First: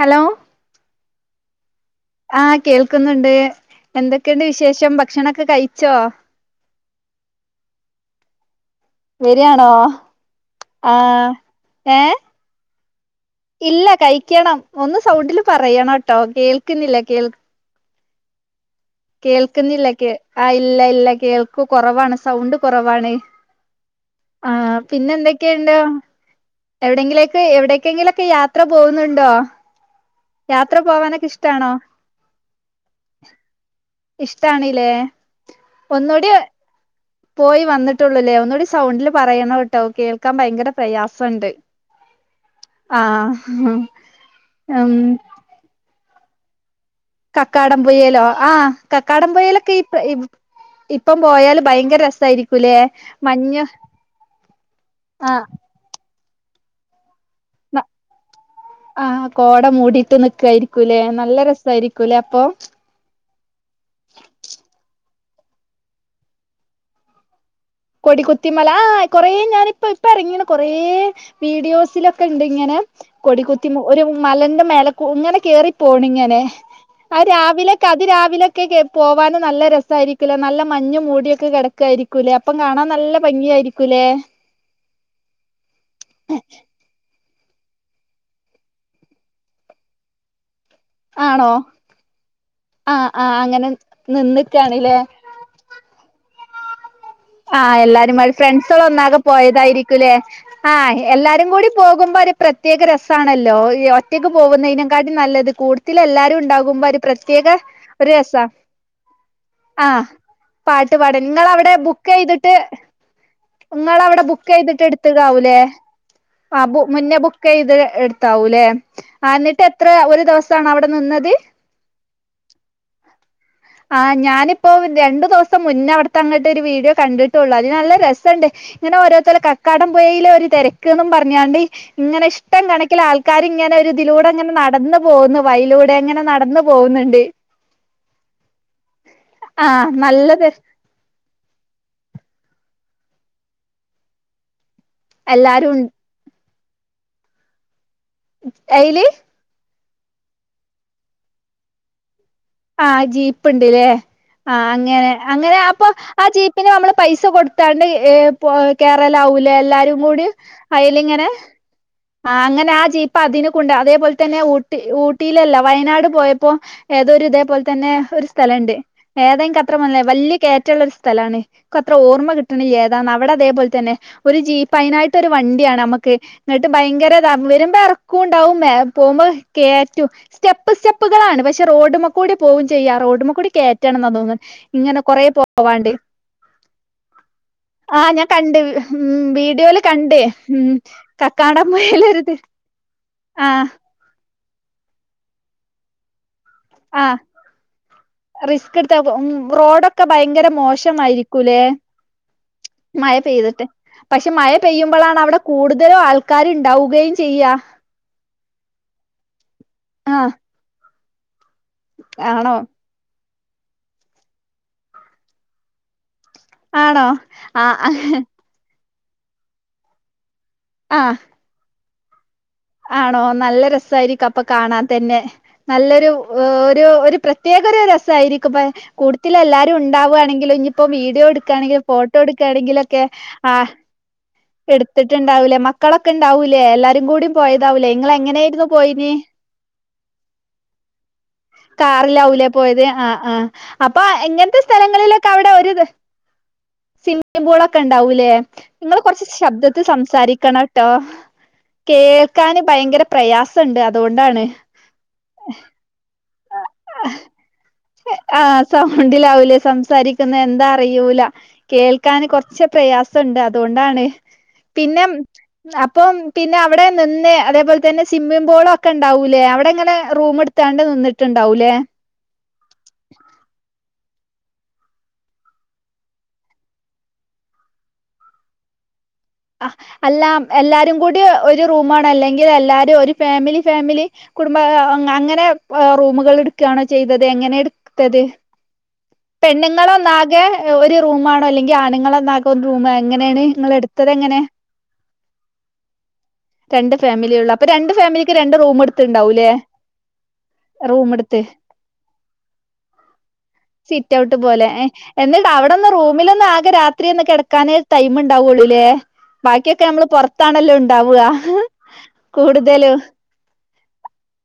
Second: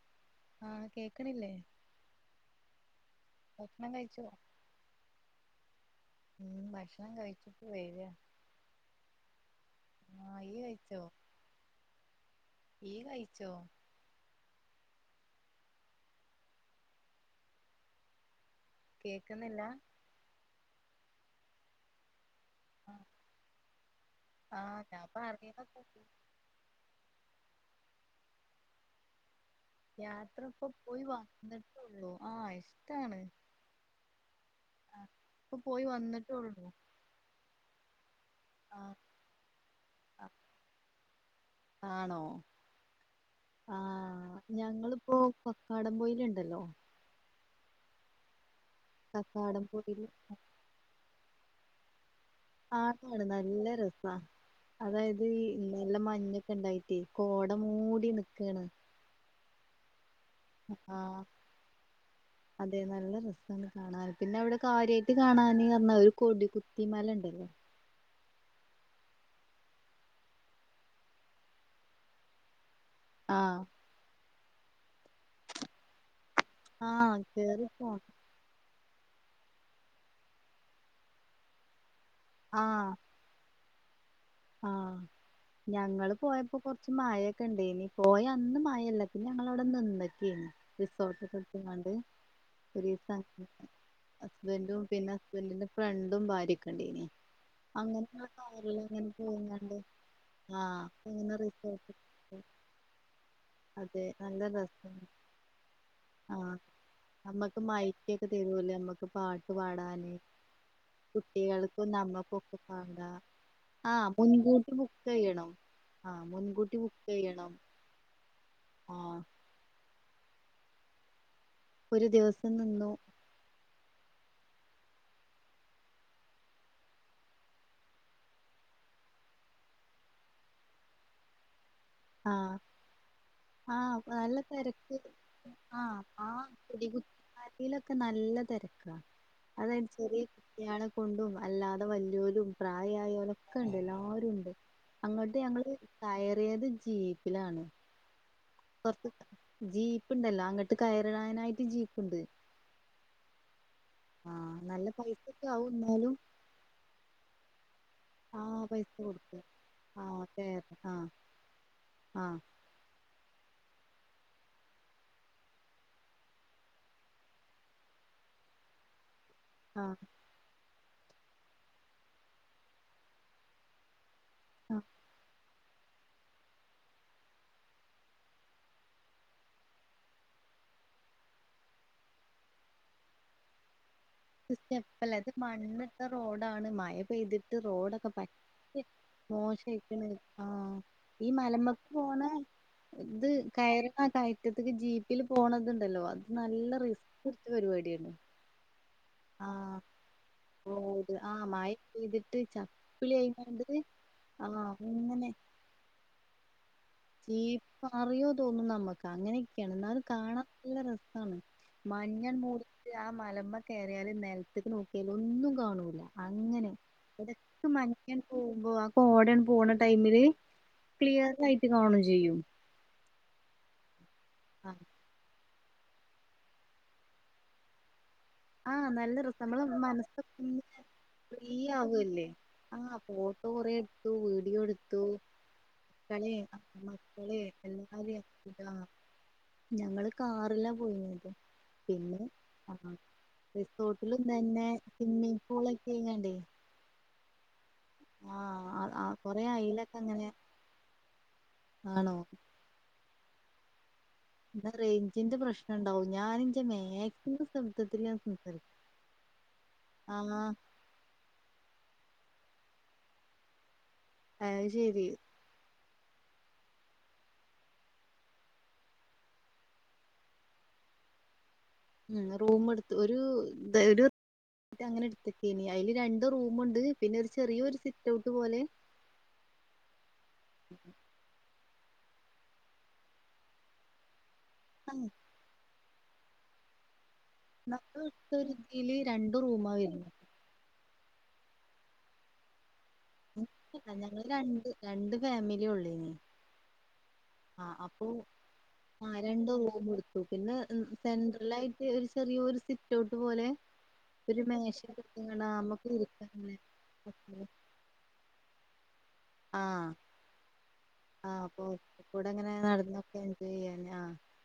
Hello ആഹ് കേക്കണില്ലേ ആഹ കേൾക്കുന്നുണ്ട് ഭക്ഷണം കഴിച്ചോ എന്തൊക്കെയുണ്ട് വിശേഷം ഭക്ഷണൊക്കെ കഴിച്ചോ വക വരിയാണോ കഴിച്ചോ ആഹ ഏ ഇയ്യ് കഴിച്ചോ ഇല്ല കഴിക്കണം ഒന്ന് സൗണ്ടില് പറയണംോ കേട്ടോ കേൾക്കുന്നില്ല കേൾ കേക്കുന്നില്ല കേൾക്കുന്നില്ലക്കെ ആ ഇല്ല ഇല്ല കേൾ കുറവാണ് സൗണ്ട് കുറവാാണ് ആ ആഹ് ഞാൻ പിന്നെ എന്തൊക്കെയുണ്ടോ പറയുന്നൊക്കെ കേ- എവിടെങ്കിലേക്ക് എവിടെ എക്കെങ്കിലൊക്കെ യാത്ര പോകുന്നുണ്ടോ യാത്ര ഇക്ക പോയി പോവാനൊക്കെ ഇഷ്ടാണോ വന്നിട്ടേള്ളൂ ആഹ ഇഷ്ടാണ് ഇഷ്ടാണല്ലേ ആഹ് ഇപ്പൊ പോയി ഒന്നുകൂടി വന്നിട്ടേള്ളൂ പോയി വന്നട്ട് േ ഒന്നുകൂടി ആഹ് സൗണ്ടില് പറയണ കേട്ടോ കേൾക്കാൻ ഭയങ്കര പ്രയാസംുണ്ട് ആണോ ആ ആഹ് ഉ ഉണ്ടല്ലോ കക്കാടം പുയ്യലോ ആ കക്കാടം കക്കാടംപയയിലൊക്കെ പൊയില് ഇ ഇപ്പം പോയാലും ഭയങ്കര രസായിരിക്കൂലേ ആണാണ് മഞ്ഞ് നല്ല രെസാ അതായത് ആ ഈ നല്ല മഞ്ഞ് ക്കെ ഇണ്ടായിട്ടേ കോട മൂടി നിക്കാണ്. ആഹ് കോട മൂടിട്ട് നി ആ അതെ നല്ല രെസാണ് കാണാൻ, പിന്നെ അവിടെ കാര്യ [unintelligible] കാണന് പറഞ്ഞാ ഒരു കൊടികുത്തി മല ഇണ്ടല്ലേ. കൊടിക്കുത്തിമലാ കൊറേ ഞാനിപ്പ ഇപ്പ ഇറങ്ങീണ് കൊറേ വീഡിയോസിലൊക്കെ ഇണ്ട് ഇങ്ങനെ. ആഹ് കൊടികുത്തി മ് ഒരു മലന്റെ മേലെ കൊ ഇങ്ങനെ കേറിപ്പോണിങ്ങനെ ആഹ് ആ കേറി രാവിലെക്കെ പോണം അതി രാവിലെക്കെ കേ പോവാനും നല്ല രെസായിരിക്കൂലോ നല്ല മഞ്ഞ് മൂടി ഒക്കെ കെടക്ക്‌ ആയിരിക്കൂല് ഇപ്പം കാണാൻ ആഹ് നല്ല ഭംഗി ആയിരിക്കും. ക്കുലെ. ആഹ് ഞങ്ങള് പോയപ്പോ കൊറച്ച് മയ കണ്ടേനി പോയ അന്ന് മയല്ല പിന്നെ ഞങ്ങൾ അവിടെ നിന്നിക്കേനി റിസോട്ട് ആണോ എടുത്തിങ്ങാണ്ട് ആഹ് ഒരീസം ആഹ് അങ്ങനെ ഹസ്ബന്റും നിന്ന്ക്കാണ്ല്ലേ പിന്നെ ഹസ്ബന്റിന്റെ ഫ്രണ്ടും ഭാര്യേം കണ്ടീനി ആഹ് എല്ലാരേംമാരി ഫ്രണ്ട്സ്കൾ ഒന്നാകെ പോയിങ്ങാണ്ട് പോയതായിരിക്കുലെ ആഹ് അങ്ങനെ എല്ലാരുംകൂടി റിസോർട്ട് പോകുമ്പൊ ഒരു പ്രത്യേക രസാണല്ലോ അതെ ഒറ്റക്ക് നല്ല രസാണ് പോവുന്നെനക്കാട്ടി നല്ലത് കൂടത്തിലെല്ലാവരും ആഹ് ഉണ്ടാകുമ്പൊ ഒരു പ്രത്യേക നമ്മക്ക് ഒരു മൈക്കൊക്കെ രസാ തരുവോലോ നമ്മക്ക് പാട്ട് ആഹ് പാടാന് പാട്ടുപാടങ്ങളെ അവിടെ വേണ്ട ങ്ങളെ അവിടെ ബുക്കെയ്തിട്ട് എടുത്തതാവൂല്ലേ ആഹ് ആ മുൻകൂട്ടി ബുക്ക് മുന്നേ ചെയ്യണം ബുക്കെയ്ത് എടുത്താവൂല്ലേ ആഹ് ആ എന്നിട്ട് എത്ര ഒരു ദിവസാണ അവിടെ നിന്നത് ഒരു ദിവസം നിന്നു ആ ഞാനിപ്പോ രണ്ടു ദിവസം മുന്നേ അവിടുത്തങ്ങോട്ട് ഒരു വീഡിയോ കണ്ടിട്ടുള്ളു അതിൽ നല്ല രസണ്ട് ഇങ്ങനെ ഓരോത്തോരൽ കക്കാടം പുഴയിലെ ഒരു തിരക്ക്ന്നും പറഞ്ഞാണ്ട് ഇങ്ങനെ ആ ഇഷ്ടം കണക്കിൽ ആൾക്കാര് ഇങ്ങനെ ആ ഒരു ഇതിലൂടെ നല്ല ഇങ്ങനെ തിരക്ക് നടന്നു പോകുന്നു ആ വഴിയിലൂടെ ഇങ്ങനെ ആ നടന്നു കൊടി [unintelligible] പോകുന്നുണ്ട് ലൊക്കെ നല്ല തിരക്ക അത ആഹ് ചെറിയ നല്ല തെ കുട്ടിയളെ കൊണ്ടും അല്ലാതെ വല യോലും പ്രായമായോലൊക്കെ ഉണ്ട് എല്ലരുംഉണ്ട് അങ്ങട്ട് എല്ലാരും ഞങ്ങള് ഉണ്ട് കയ ഏത് ജീപ്പിലാണ് [inaudible] അയില് ജീ പ്പ്ണ്ടല്ലോ അങ്ങട്ട് കയറാനായിട്ട് ജീപ്പ്ണ്ട് ആഹ ജീപ്പ്ൺ ല്ലേ ആ നല്ല അങ്ങനെ പൈസൊക്കെ അങ്ങനെ ആവും അപ്പൊ എന്നാലും ആ ജീപ്പിന് നമ്മള് പൈസ കൊടുത്താണ്ട് ആഹ് [unintelligible] പൈസ കൊടുക്കും കേറലാവൂലെ എല്ലാരും ആ കൂടി കേരളം അയിലിങ്ങനെ ആ അങ്ങനെ ആ ജീപ്പ അതിന് ണ്ട് അതേപോലെ തന്നെ ഊട്ടി ഊട്ടിയിലല്ല വയനാട് പോയപ്പോ ഏതോര് ഇത അതുപോലെ തന്നെ ഒരു സ്ഥലംണ്ട് ഏതെ [unintelligible] ആ അത്രമല്ലേ വലിയ കേറ്റള്ള ഒരു സ് സ്ഥലമാണ് എനിക്ക് അത്ര ഓർമ്മ കിട്ടണില്ല ഏതാന്ന് അവിടെ ഇതേപോലെ തന്നെ ഒരു ജീപ്പ് ആ അതിനായിട്ട് ഒരു വണ്ടിയാണ് നമ്മക്ക് എന്നിട്ട് ഭയങ്കര വരുമ്പോ ഇറക്കുംണ്ടാവും പോകുമ്പോ കേറ്റും സ്റ്റെപ്പ് സ്റ്റെപ്പുകളാണ് പക്ഷെ റോഡും കൂടി പോവും ചെയ്യ റോഡ്മെകൂടി കേ സ്റ്റെപ്പല്ല അത് മണ്ണിട്ട റോഡാണ് മഴ പെയ്തിട്ട് ആ റോഡൊക്കെ ഞാൻ കണ്ട് പറ്റ ഉം വീഡിയോല് മോശമായിക്ക്ണ് കണ്ട് ആ ഉം ഈ മലമക്ക് പോണ കക്കാടംപുഴയിലൊരിത് ഇത് ആ കയറ്ണ കയ റ്റത്തക്ക് ജീപ്പിൽ പോണതുണ്ടല്ലോ അത് നല്ല ആ റിസ്ക് എടുത്ത പരിപാടിയാണ് ആ [unintelligible] റോഡൊക്കെ ഭയങ്കര റോഡ് ആ മോശമായിരിക്കൂലേ മഴ പെയ്തിട്ട് മഴ ചപ്പിളി പെയ്തിട്ട് ആയിങ്ങാണ്ട് പക്ഷേ ആ മഴ പെയ്യുമ്പളാണ് അവിടെ കൂടുതലും ആൾക്കാര് ഉണ്ടാവുക ജീപ്പ് മറിയോ തോന്നും നമ്മക്ക് അങ്ങനെയൊക്കെയാണ് എന്നാലും ആഹ് കാണാൻ നല്ല രസ ആ മഞ്ഞ് ആണോ മൂടിട്ട് ആ മലമ്മ കയറിയാല് നെൽത്ത്ക്ക് നോക്കിയാല് ഒന്നും കാണൂല്ല ആണോ ആ ആ പോട പോണ ടൈമില് ആഹ് ക്ലിയർ ആയി കാണും ചെയ്യും ആണോ നല്ല രസമായിരിക്കപ്പ് ഇപ്പൊ കാണാൻ തന്നെ നല്ലൊരു ഒരു ഒരു പ്രത്യേക ഒരു രസം ആയിരിക്കും അപ്പ ആഹ് നല്ല കൂട്ടത്തിൽ രസം എല്ലാരും നമ്മളെ മനസ്സൊക്കെ ഉണ്ടാവുകയാണെങ്കിലും ഒന്ന് ഇനിയിപ്പോ വീഡിയോ ഫ്രീ എടുക്കയാണെങ്കിലും ഫോട്ടോ ആവല്ലേ ആഹ് എടുക്കുകയാണെങ്കിലുംക്കെ ഫോട്ടോ ആ കൊറേ എടുത്തു വീഡിയോ എടുത്തു എടുത്തിട്ടുണ്ടാവൂലേ മക്കളൊക്കെ മക്കളെ ഉണ്ടാവൂലേ എല്ലാരും കൂടിം [unintelligible] ഞങ്ങള് കാറിലാ പോയിന്നത് പിന്നെ കാറിലാവൂലേ ആ പോയത് ആഹ് ആഹ് അപ്പൊ റിസോർട്ടിലും എങ്ങൻത്തെ തന്നെ സ്ഥലങ്ങളിലൊക്കെ സ്വിമ്മിംഗ് അവിടെ ഒരു പൂളൊക്കെ ആയിങ്ങാണ്ടേ സിമ്മിപൂളൊക്കെ ട്ട ഉണ്ടാവൂലേ ആഹ് നിങ്ങ ആ കൊറച്ച് കൊറേ ശബ്ദത്തിൽ അയിലൊക്കെ അങ്ങനെ സംസാരിക്കണം ട്ടോ കേ ആണോ ഭയങ്കര പ്രയാസംണ്ട് അത്‌ റേഞ്ചിന്റെ പ്രശ്നം ഉണ്ടാവും ഞാ ഞാൻ എന്റെ മാക്സിമം സം ആ സൗണ്ടിലാവൂലേ സംസാരിക്കുന്നേ ആഹ് എന്താ അറിയൂല കേൾ ക്കാൻ കൊർച്ച് പ്രയാസണ്ട് അതുകൊണ്ടാണ് അത് ശരി പിന്നം അ ഇപ്പം പിന്നെ അവിടെ നിന്ന് അതേപോലെ തന്നെ സ്വിമ്മിംഗ് പൂള് ഒക്കെ ഉണ്ടാവൂലേ അവിടെ ഇങ്ങനെ റൂം എടുത്താണ്ട് നിന്നിട്ടുണ്ടാവൂലേ ഉം റൂം എടുത്ത് ഒരു തെരൂ അങ്ങനെ എടുത്തൊക്ക അയില് രണ്ട് റൂമുണ്ട് പിന്നെ ഒരു ചെറിയൊ ഒരു സിറ്റ് ഔട്ട് പോലെ ആ എല്ലാം എല്ലാരും കൂടി ഒരു റൂമണ് അല്ലെങ്കിൽ എല്ലാരും ഒരു ഫാമിലി ഫാമിലി കുടുംബ ആ, അങ്ങനെ റൂമുകൾ എടുക്കയാണ് ചെയ്തത് എങ്ങനെ എടുത്തത് നാടുവിട്ടൊരു ഇതിൽ പെണ്ണുങ്ങളൊന്നാകെ ഒരു റൂമാണോ അല്ലെങ്കിൽ ആണ്ണുങ്ങൾ ഒന്ന റും എങ്ങനെയാണ് നിങ്ങള് എടുത്തത് എങ്ങനെ ഫാമിലി ഉള്ളിന രണ്ട് ഫാമിലിള്ള അപ്പൊ രണ്ട് ഫാമിലിക്ക് രണ്ട് റൂമ ആ എടുത്ത്ണ്ടാവൂല്ലേ രണ്ട് റൂം എടുത്തു പിന്നെ റൂമ എടുത്ത് സെൻട്രലായിട്ട് ഒരു ചെറിയൊരു സിറ്റ് ഔട്ട് പോലെ സിറ്റ് ഔട്ട് ഒരു പോലെ മേശക്കെങ്ങണ എന്നിട്ട് അവിടെന്ന് നമ്മുക്ക് റൂമിലൊന്ന് ഇരിക്കങ്ങനെ ആകെ രാത്രി ഒന്ന് കിടക്കൻ ടൈമ ഉണ്ടാവുള്ളൂല്ലേ ബാക്കിയൊക്കെ ആഹ് നമ്മള് പുറത്താണല്ലോ ഉ താവു ആഹ് അപ്പൊ കൂടെ അങ്ങനെ നടന്നൊക്കെ എൻജോയ് ചെയ്യല്ലേ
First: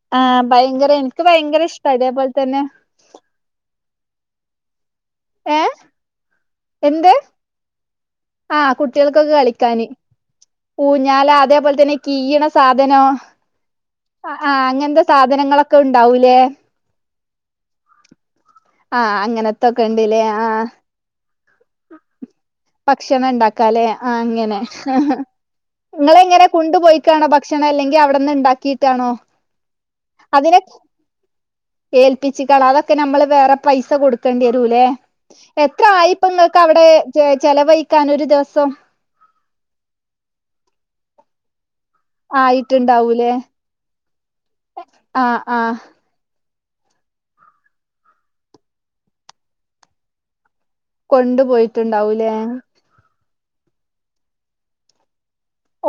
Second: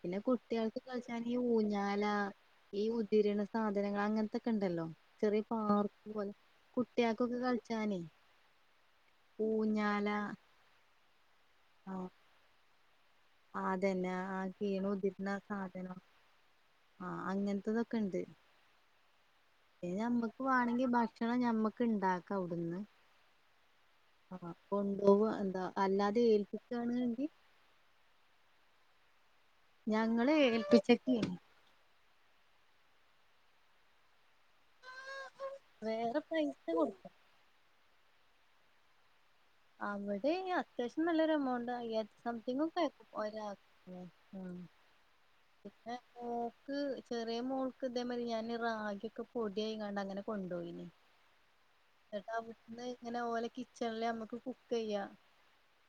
പിന്നെ ആഹ് കുട്ടികൾക്ക് ഭയങ്കര എനിക്ക് കളിച്ചൻ ഈ ഭയങ്കര ഇഷ്ട ഊഞ്ഞാല അതേപോലെ തന്നെ ഈ ഉദിരണ സാധനങ്ങൾ അങ്ങനത്തൊക്കെ ഉണ്ടല്ലോ ചെറിയ ഏ പാർക്ക് പോലത്തെ എന്ത് കുട്ടികക്കൊക്കെ കളിച്ച ഇടനെ ആ കുട്ടികൾക്കൊക്കെ കളിക്കാന് ഞാല അതേപോലെ തന്നെ ആഹ് കിയെന്ന സാധന ഇതിനോ അതന്നെ ആ ആ കീണ അങ്ങനത്തെ സാധനങ്ങളൊക്കെ ഉണ്ടാവൂലേ ആ അങ്ങന തൊക്കെണ്ട് ആ അങ്ങനത്തൊക്കെ പി ഉണ്ട്ല്ലേ നമ്മക്ക് ആ വേണെങ്കി ഭക്ഷ ഭക്ഷണം ഉണ്ടാക്ക അല്ലെ ആ ആഹ് അങ്ങനെ കൊണ്ടുപോവ എന്താ നിങ്ങള് അല്ലാതെ എങ്ങനെ കൊണ്ടുപോയിക്കണോ ഏൽപ്പിക്കുകയാണെങ്കിൽ ഭക്ഷണം അല്ലെങ്കിൽ അവിടെന്ന് ഉണ്ടാക്കി് ട്ട് ആണോ ഞങ്ങള് ഏൽപ്പിചിട്ടില്ല ഏൽപ്പിച്ചിക്കള അതൊക്കെ നമ്മള് വേറെ പൈസ കൊടുക്കേണ്ടി വരുല്ലേ എത്ര വേറെ ആയപ്പങ്ങൾക്ക് പൈസ അവിടെ കൊടുക്കും ചെലവഴി ക്കാനരു ദിവസം അവിടെ അയിന് അത്യാവശ്യം നല്ലൊരു എമൗണ്ട് [unintelligible] അയ്യാര്ത്തി സംതിങ് ഒക്കെ ആയക്കും ആയിട്ടുണ്ടാവൂലേ ഒരാക്ക് ഉം ആ ആ [unintelligible] ക്ക് ചെറെ മോൾക്ക് ഇതേ മാതിരി ഞാൻ റാഗിയൊക്കെ പൊടി അയിങ്ങാണ്ട് അങ്ങനെ കൊൺ കൊണ്ട് പോയിട്ട് ഇണ്ടാവും ലെ അങ്ങനെ ഓലെ കിച്ചൺൽ നമ്മക്ക് കുക്കെയ്യ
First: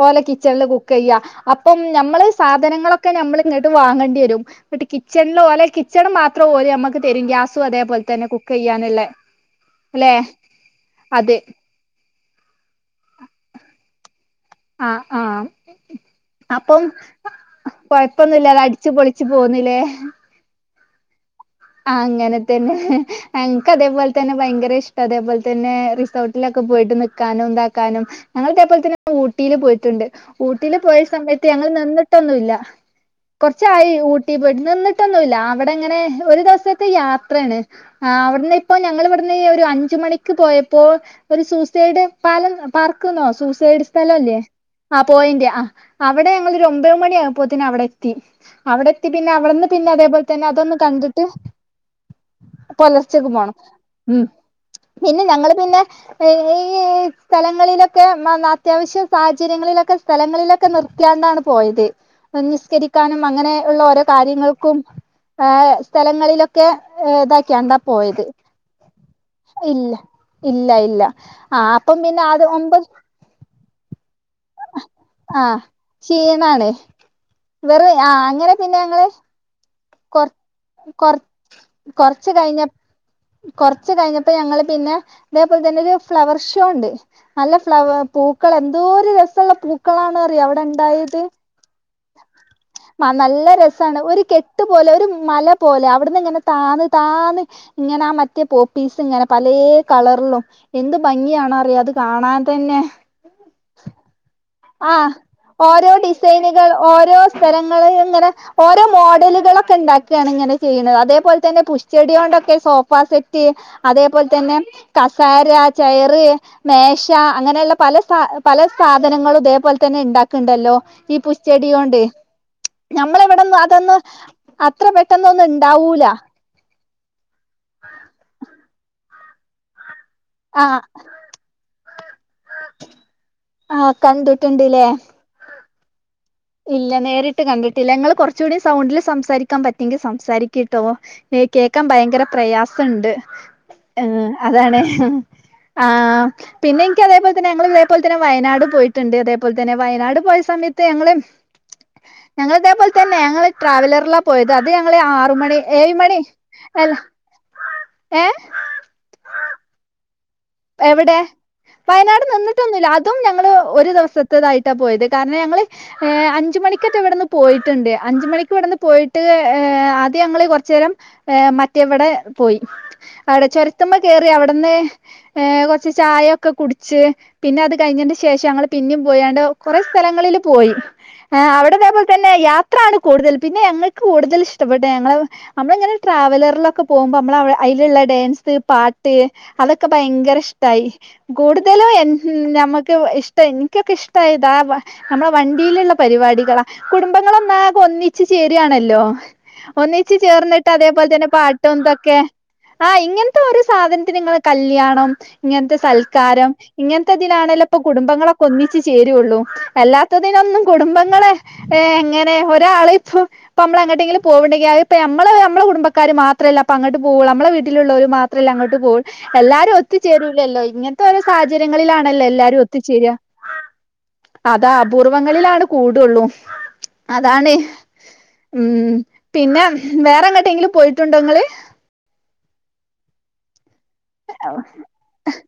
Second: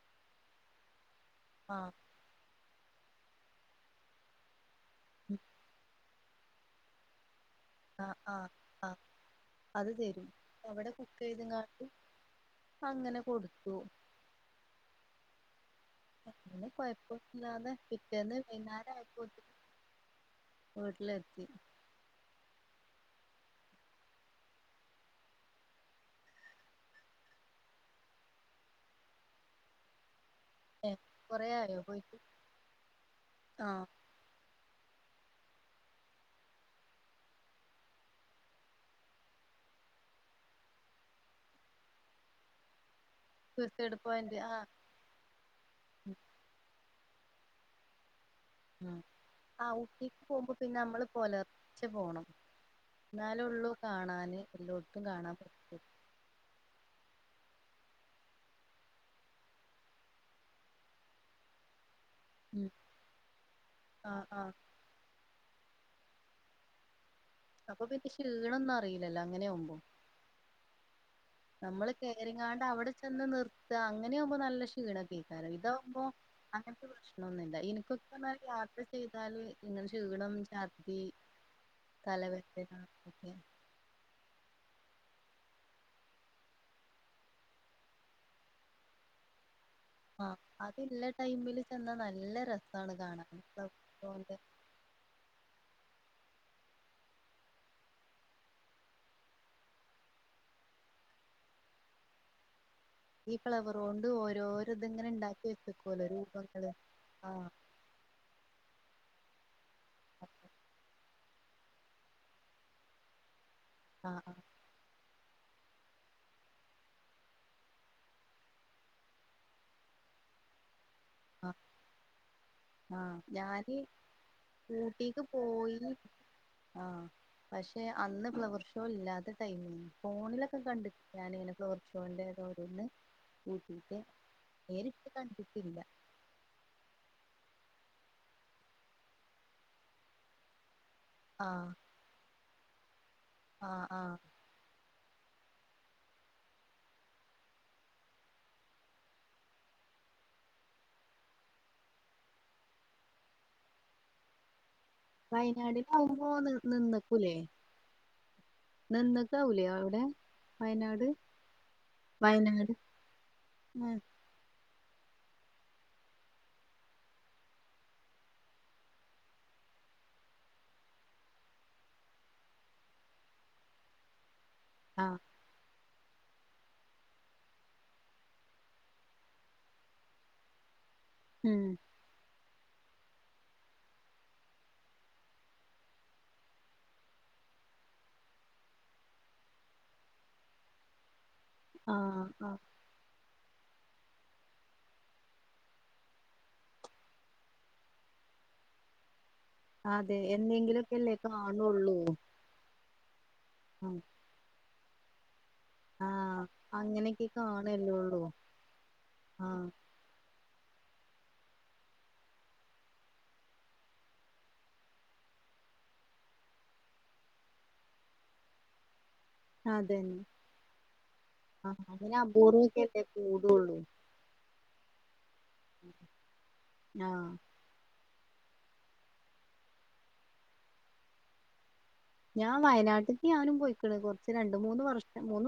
ഓലെ കിച്ചൺല് കുക്ക് ചെയ്യ അപ്പം ആഹ് ഞമ്മൾ സാധനങ്ങളൊ ക്കെ നമ്മൾ ഇങ്ങട്ട് വാങ്ങേണ്ടെരും ഇങ്ങട്ട് കിച്ചൺൽ ഓലെ കി ച്ചൺമാത്രം ഓൽ ഞമ്മക്ക് തരും ഗ്യാ- ആ ആ ആ അത് അല്ലെ തരും അവിടെ കുക്ക് അത് ചെയ്ത്ങ്ങാണ്ട് അങ്ങനെ കൊട്ത്തു ആഹ് ആഹ് അപ്പം കൊഴപ്പൊന്നും പിറ്റേന്ന് ഇല്ലാതെ അടിച്ച് വൈന്നേരം പൊളിച്ച് ആയപ്പോത്തിന് പോന്ന് ലെ വീട്ടിലെത്തി ആ അങ്ങനെ തന്നെ ഞങ്ങക്ക് അതേപോലെ തന്നെ ഭയങ്കര ഇഷ്ടം അതേപോലെ തന്നെ റിസോർട്ടിലൊക്കെ പോയിട്ട് നിക്കാനും ഇതാക്കാനും ഞങ്ങൾ ഇതേപോലെ തന്നെ ഊട്ടിൽ പോയിട്ട്ണ്ട് ഊട്ടിൽ ഏഹ് പോയ സമയത്ത് കൊറേ ഞങ്ങൾ ആയോ പോയിട്ട് നിന്നിട്ടൊന്നുയില്ല ആഹ് കൊറച്ചായി ഊട്ടി പോയി നിന്നിട്ടൊന്നുയില്ല അവ്‌ടെങ്ങനെ ഒരു ദിവസത്തെ യാത്രയാണ് ആ അവ്ടന്ന് ഇപ്പോ ഞങ്ങൾ ഇവട്ന്ന് ഒരു അഞ്ച് മണിക്ക് പോയപ്പോൾ ഒരു സൂസെഡ് പാലം പാർ ക്ക്ന്നോ സൂസൈഡ് സൂയിസൈഡ് സ്ഥലം അല്ലേ പോയിന്റ് ആഹ് ആ പോയിന്റ് ആ അവിടെ ഞങ്ങൾ ഒര് ഒമ്പെ മണി ആയപ്പോത്തിന് അവിടെ എത്തി അവിടെ എത്തി പിന്നെ അവിടുന്ന് പിന്നെ അതേപോലെ തന്നെ അതൊന്ന് കണ്ട് പൊലർച്ച പോണം പോണം ഇന്നാലൊള്ളു ഉം കാണാന് എല്ലോട്ത്തും പിന്നെ കാണാൻ ഞങ്ങള് പറ്റെ പിന്നെ ഈ സ്ഥലങ്ങളിലൊക്കെ മന്നാ അത്യാവശ്യ സാചര്യങ്ങളിലൊക്കെ സ്ഥലങ്ങളിലൊക്കെ നിർത്തിയാണ്ടാണ് പോയത് നിസ്കരിക്കാനും അങ്ങനെ ഉള്ള ഓരോ ആ ആ കാര്യങ്ങൾക്കും ഏ എ സ്ഥലങ്ങളിലൊക്കെ ഏ ഇതാക്കിയാണ്ടാ അപ്പൊ പിന്നെ പോയത് ക്ഷീണൊന്നും അറിയില്ലല്ലോ ഇല്ല ഇല്ല ഇല്ല ആഹ് നമ്മൾ അപ്പം പിന്നെ അത് കേരിങ്ങാണ്ട് ഒമ്പത് അവിടെ ചെന്ന് നിർ ത്താ അങ്ങനെയ ആവുമ്പോ നല്ല ക്ഷീണ കേൾക്കാറും ആഹ് ഇതാകുമ്പോ ക്ഷീണാണ് അങ്ങനത്തെ പ്രശ്നമൊന്നുമില്ല എനിക്കൊക്കെല് യാത്ര ചെയ്താല് ഇങ്ങനെ കൊ ക്ഷീണം ഛർദി കൊ കൊറച്ച് കഴിഞ്ഞ തലവേദന ഒക്കെ കൊറച്ച് കഴിഞ്ഞപ്പോ ഞങ്ങള് പിന്നെ അതേപോലെ തന്നെ ഒരു ഫ്ലവർ ഷോ ഉണ്ട് നല്ല ഫ്ലവ പൂക്കൾ എന്തോ രസമുള്ള പൂക്കളാണ് ആ അറിയോ അവിടെ അതില്ല ഉണ്ടായത് ടൈമില് ചെന്ന നല്ല നല്ല രെസം നല്ല രസമാണ് ഒരു കെട്ട് പോലെ ഒരു മല പോലെ അവിടന്ന് ഇങ്ങനെ താന്ന താന്ന ഇങ്ങനെ ആ മറ്റേ പോപ്പീസ് ഇങ്ങനെ പല കളറിലും എന്ത് ഭംഗിയണോ അറിയ അത് കാണാൻ തന്നെ ഇപ്പെ അവർ ഒണ്ട് ആ ഓരോ ഡിസൈനുകൾ രൂപങ്ങള് ഓരോ ആ സ്ഥലങ്ങ ഇങ്ങനെ ഓരോ മോഡലുകളൊക്കെ ഉണ്ടാക്കുകാണ് ഇങ്ങനെ ചെയ്യുന്നത് അതേപോലെ തന്നെ പുഷച്ചെടിയ കൊണ്ടൊക്കെ സോഫ സെറ്റ് ആഹ് അതേപോലെ തന്നെ സര ചയറ് മേശ അങ്ങനെയുള്ള പല പല സാധനങ്ങളും അതേപോലെ തന്നെ ഉണ്ടാക്കണ്ടല്ലോ ഈ ആഹ് പുസ്ചെടിയൊണ്ട് ആഹ് ആഹ് നഞമ്മള ഇവിടെന്ന് ഞാന് അതൊന്ന് അത്ര പെട്ടെന്ന ഒന്നും ഇണ്ടാവൂല ആഹ പക്ഷെ അന്ന് ഫ്ലവർ ഷോ ഇല്ലാത്ത ടൈം ഫോണിലൊക്കെ ആഹ് കണ്ട ഞാന ഇങ്ങനെ ഫ്ലവർ ഷോരോന്ന് ആഹ് കൂട്ടിയിട്ട് കണ്ടിട്ടുണ്ട്ല്ലേ നേരിട്ട് കണ്ടിട്ടില്ല ഇല്ല നേരിട്ട് കണ്ടിട്ടില്ല ഇങ്ങള് കുറച്ചുകൂടി സൗണ്ടിൽ സംസാരിക്കാൻ പറ്റെങ്ക സംസാരിക്കട്ട കേട്ടോ ആഹ് കേൾക്കാൻ ഭയങ്കര പ്രയാസം ണ്ട് ആഹ് ആ ആഹ് അതാണ് ആ പിന്നെ എനിക്ക് അതേപോലെ തന്നെ ഞങ്ങൾ ഇതേപോലെ തന്നെ വയനാട് പോയിട്ടുണ്ട് അതേപോലെ തന്നെ വയനാട് പോയ സമയത്ത് ഞങ്ങള് ഞങ്ങള ഇതേപോലെ തന്നെ ഞങ്ങ ട്രാവലറിലാ പോയത് അത് ഞങ്ങള് ആറ് മണി ഏഴ് മണി വയനാടിലാവുമ്പോ നി അല്ല നിന്നക്കൂലേ ഏഹ് നിന്നക്കാവൂലോ അവിടെ വയനാട് എവിടെ വയനാട് നിന്നിട്ടൊന്നുമില്ല അതും ഞങ്ങള് ഒരു ഉം ദിവസത്തേതായിട്ട് പോയത് കാരണം ഞങ്ങള്ൾ ് അഞ്ചു മണിക്കൊട്ട ഇവിടുന്ന് പോയിട്ടുണ്ട് അഞ്ച മണിക്ക് ഇവിടെന്ന് പോയിട്ട് ആദ്യം ഞങ്ങള്ൾ കൊറച്ച നേരം ് മറ്റേവിടെ പോയി അവിടെ ചൊരത്തുമമ്മ കറി അവിടെ അവിടന്ന് ആഹ് കുറച്ച ചായൊക്കെ കുടിച്ച് പിന്നെ അത് കഴിഞ്ഞിന്റെ ശേഷം ഞങ്ങള്ൾ പിന്നും പോയാണ്ട് കുറ സ്ഥലങ്ങളിൽ പോയി ആ ഉം അവിടതേ പോലെ തന്നെ യാത്ര അത്രാണ് കൂടുതൽ പിന്നെ ഞങ്ങൾക്ക് കൂടുതൽ ഇഷ്ടപ്പെട്ടത് ഞങ്ങ നമ്മളിങ്ങനെ ട്രാവലറിലൊക്കെ പോകുമ്പോൾ നമ്മ അതിലുള്ള ഡാൻസ് പാട്ട് അതൊക്കെ ഭയങ്കര ഇഷ്ടായി കൂടുതലും ആഹ് ആഹ് നമുക്ക് ഇഷ എനിക്കൊക്കെ ഇഷ്ടായത നമ്മളെ വണ്ടിയിലുള്ള പരിപാടികളാ കുടുംബങ്ങളൊന്നാ ഒന്നിച്ച് ചേരയാണല്ലോ ഒന്നിച്ച് അതെ ചേർന്നിട്ട് അതേപോലെ എന്തെങ്കിലൊക്കെല്ലേ തന്നെ പാട്ടും കാണുള്ളൂ ന്തൊക്കെ ആഹ് ഇങ്ങെനെ ത്തെ ഒര് ആഹ് സാധെൻത്തിന് ഇങ്ങൾ കൽ ല്ല്യാണം ഇങ്ങെൻത്തെ ആഹ് സൽക്കാരം ഇങ്ങെൻത്തെ അങ്ങനെയൊക്കെ ഇതിനാണെല്ലോ ഇപ്പം കാണല്ലേള്ളൂ കുടുംബങ്ങളൊക്കെ ഒന്നിച്ച് ചേര് ഒള്ളു ആഹ് അല്ലാത്തതിനൊന്നും കുടുംബങ്ങെളെ ഏ എങ്ങെനെ ഒരാൾ ഇപ്പോ ഇപ്പ അമ്മെൾ എങ്ങെട്ടെങ്കിൽ പോവ് ഇണ്ടെങ്കി അയ് ഇപ്പം അമ്മെൾ അമ്മെളെ കുടുംബക്കാര് മാത്രം അല്ലെ അപ്പ അങ്ങെട്ട് പോവുള്ളു അമ്മെളെ വീട്ടിലുള്ളോര് മാത്രം അല്ലെ അങ്ങെട്ട് പോവുള്ളു എല്ലാരും ഒത്ത് അതന്നെ ചേരൂലല്ലോ ഇങ്ങെൻത്തെ ഓരോ ആഹ് അങ്ങനെ സാഹചര്യങ്ങളിലാണെല്ലോ എല്ലാരും ഒത്ത് അപൂർവൊക്കെല്ലേ ചേരാ കൂടുള്ളൂ അതാ അപൂർവ്വങ്ങളിലാണ് കൂടു ഒള്ളു ആഹ് അതാണെയ് ഉം പിന്നെ വേറെ എങ്ങെട്ടെങ്കിലും പോയിട്ട് ഇണ്ടോ ഇങ്ങെൾ ഞാ വയനാട്ട്ക്ക് ഞാനും പോയിക്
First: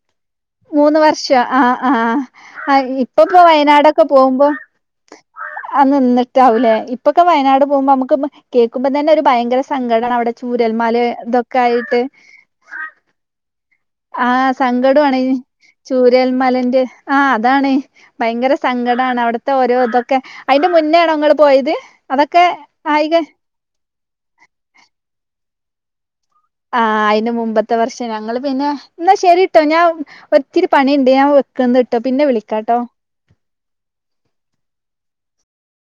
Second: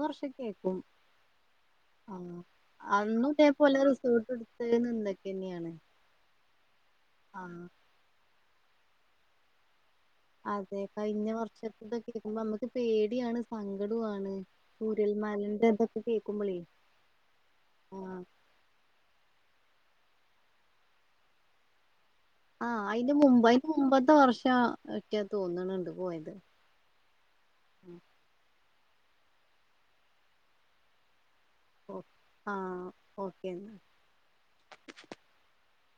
വർഷൊക്കേക്കും മൂന്ന് വർഷം ആഹ് ആഹ് ഇപ്പ അന്നും ഇപ്പൊ ഇതേപോലെ വയനാടൊക്കെ റിസോർട്ട് പോവുമ്പോ എടുത്ത് നിന്നൊക്കെന്നെയാണ് അ നിന്നിട്ട് ആവുലെ ഇപ്പൊക്കെ ആഹ് വയനാട് പോവുമ്പോ അമ്മെക്ക് ഭയ കേക്കുമ്പോ തന്നെ ഒരു ബയങ്കര സങ്കടാണ് അവിടെ അതെ ചുരൽമലെ കഴിഞ്ഞ ഇതൊക്കെ വർഷത്തത് ആയിട്ട് കേക്കുമ്പോ നമ്മക്ക് പേടിയാണ് ആ സങ്കടോണ് സങ്കടോവാണ് ചൂരൽമലന്റെ ഇതൊക്കെ ചൂരൽ കേക്കുമ്പളേ മലേന്റെ ആഹ് അതാണെ ആഹ് ഭയങ്കര സങ്കടാണ് അവിട ത്താ ഓരോ ഇതൊക്കെ അയിന്റെ മുന്നേയാണോ ങ്ങള് പോയത് അതൊക്കെ ആ അയിന്റെ ആയിക മുമ്പ് അയിന്റെ മുമ്പത്തെ വർഷവാ [unintelligible] തോന്ന്ണ് ണ്ട് പോയത് ആ അയിന് മുമ്പത്തെ ആഹ് വർഷം ഞങ്ങള് പിന്നെ എന്നാ ശെരിട്ടോ ഞാൻ ഒത്തിരി പണിണ്ട് ഞാൻ ഓ ന്ന്ട്ടോ പിന്നെ വിളിക്കാട്ടോ ആഹ് ഓക്കെ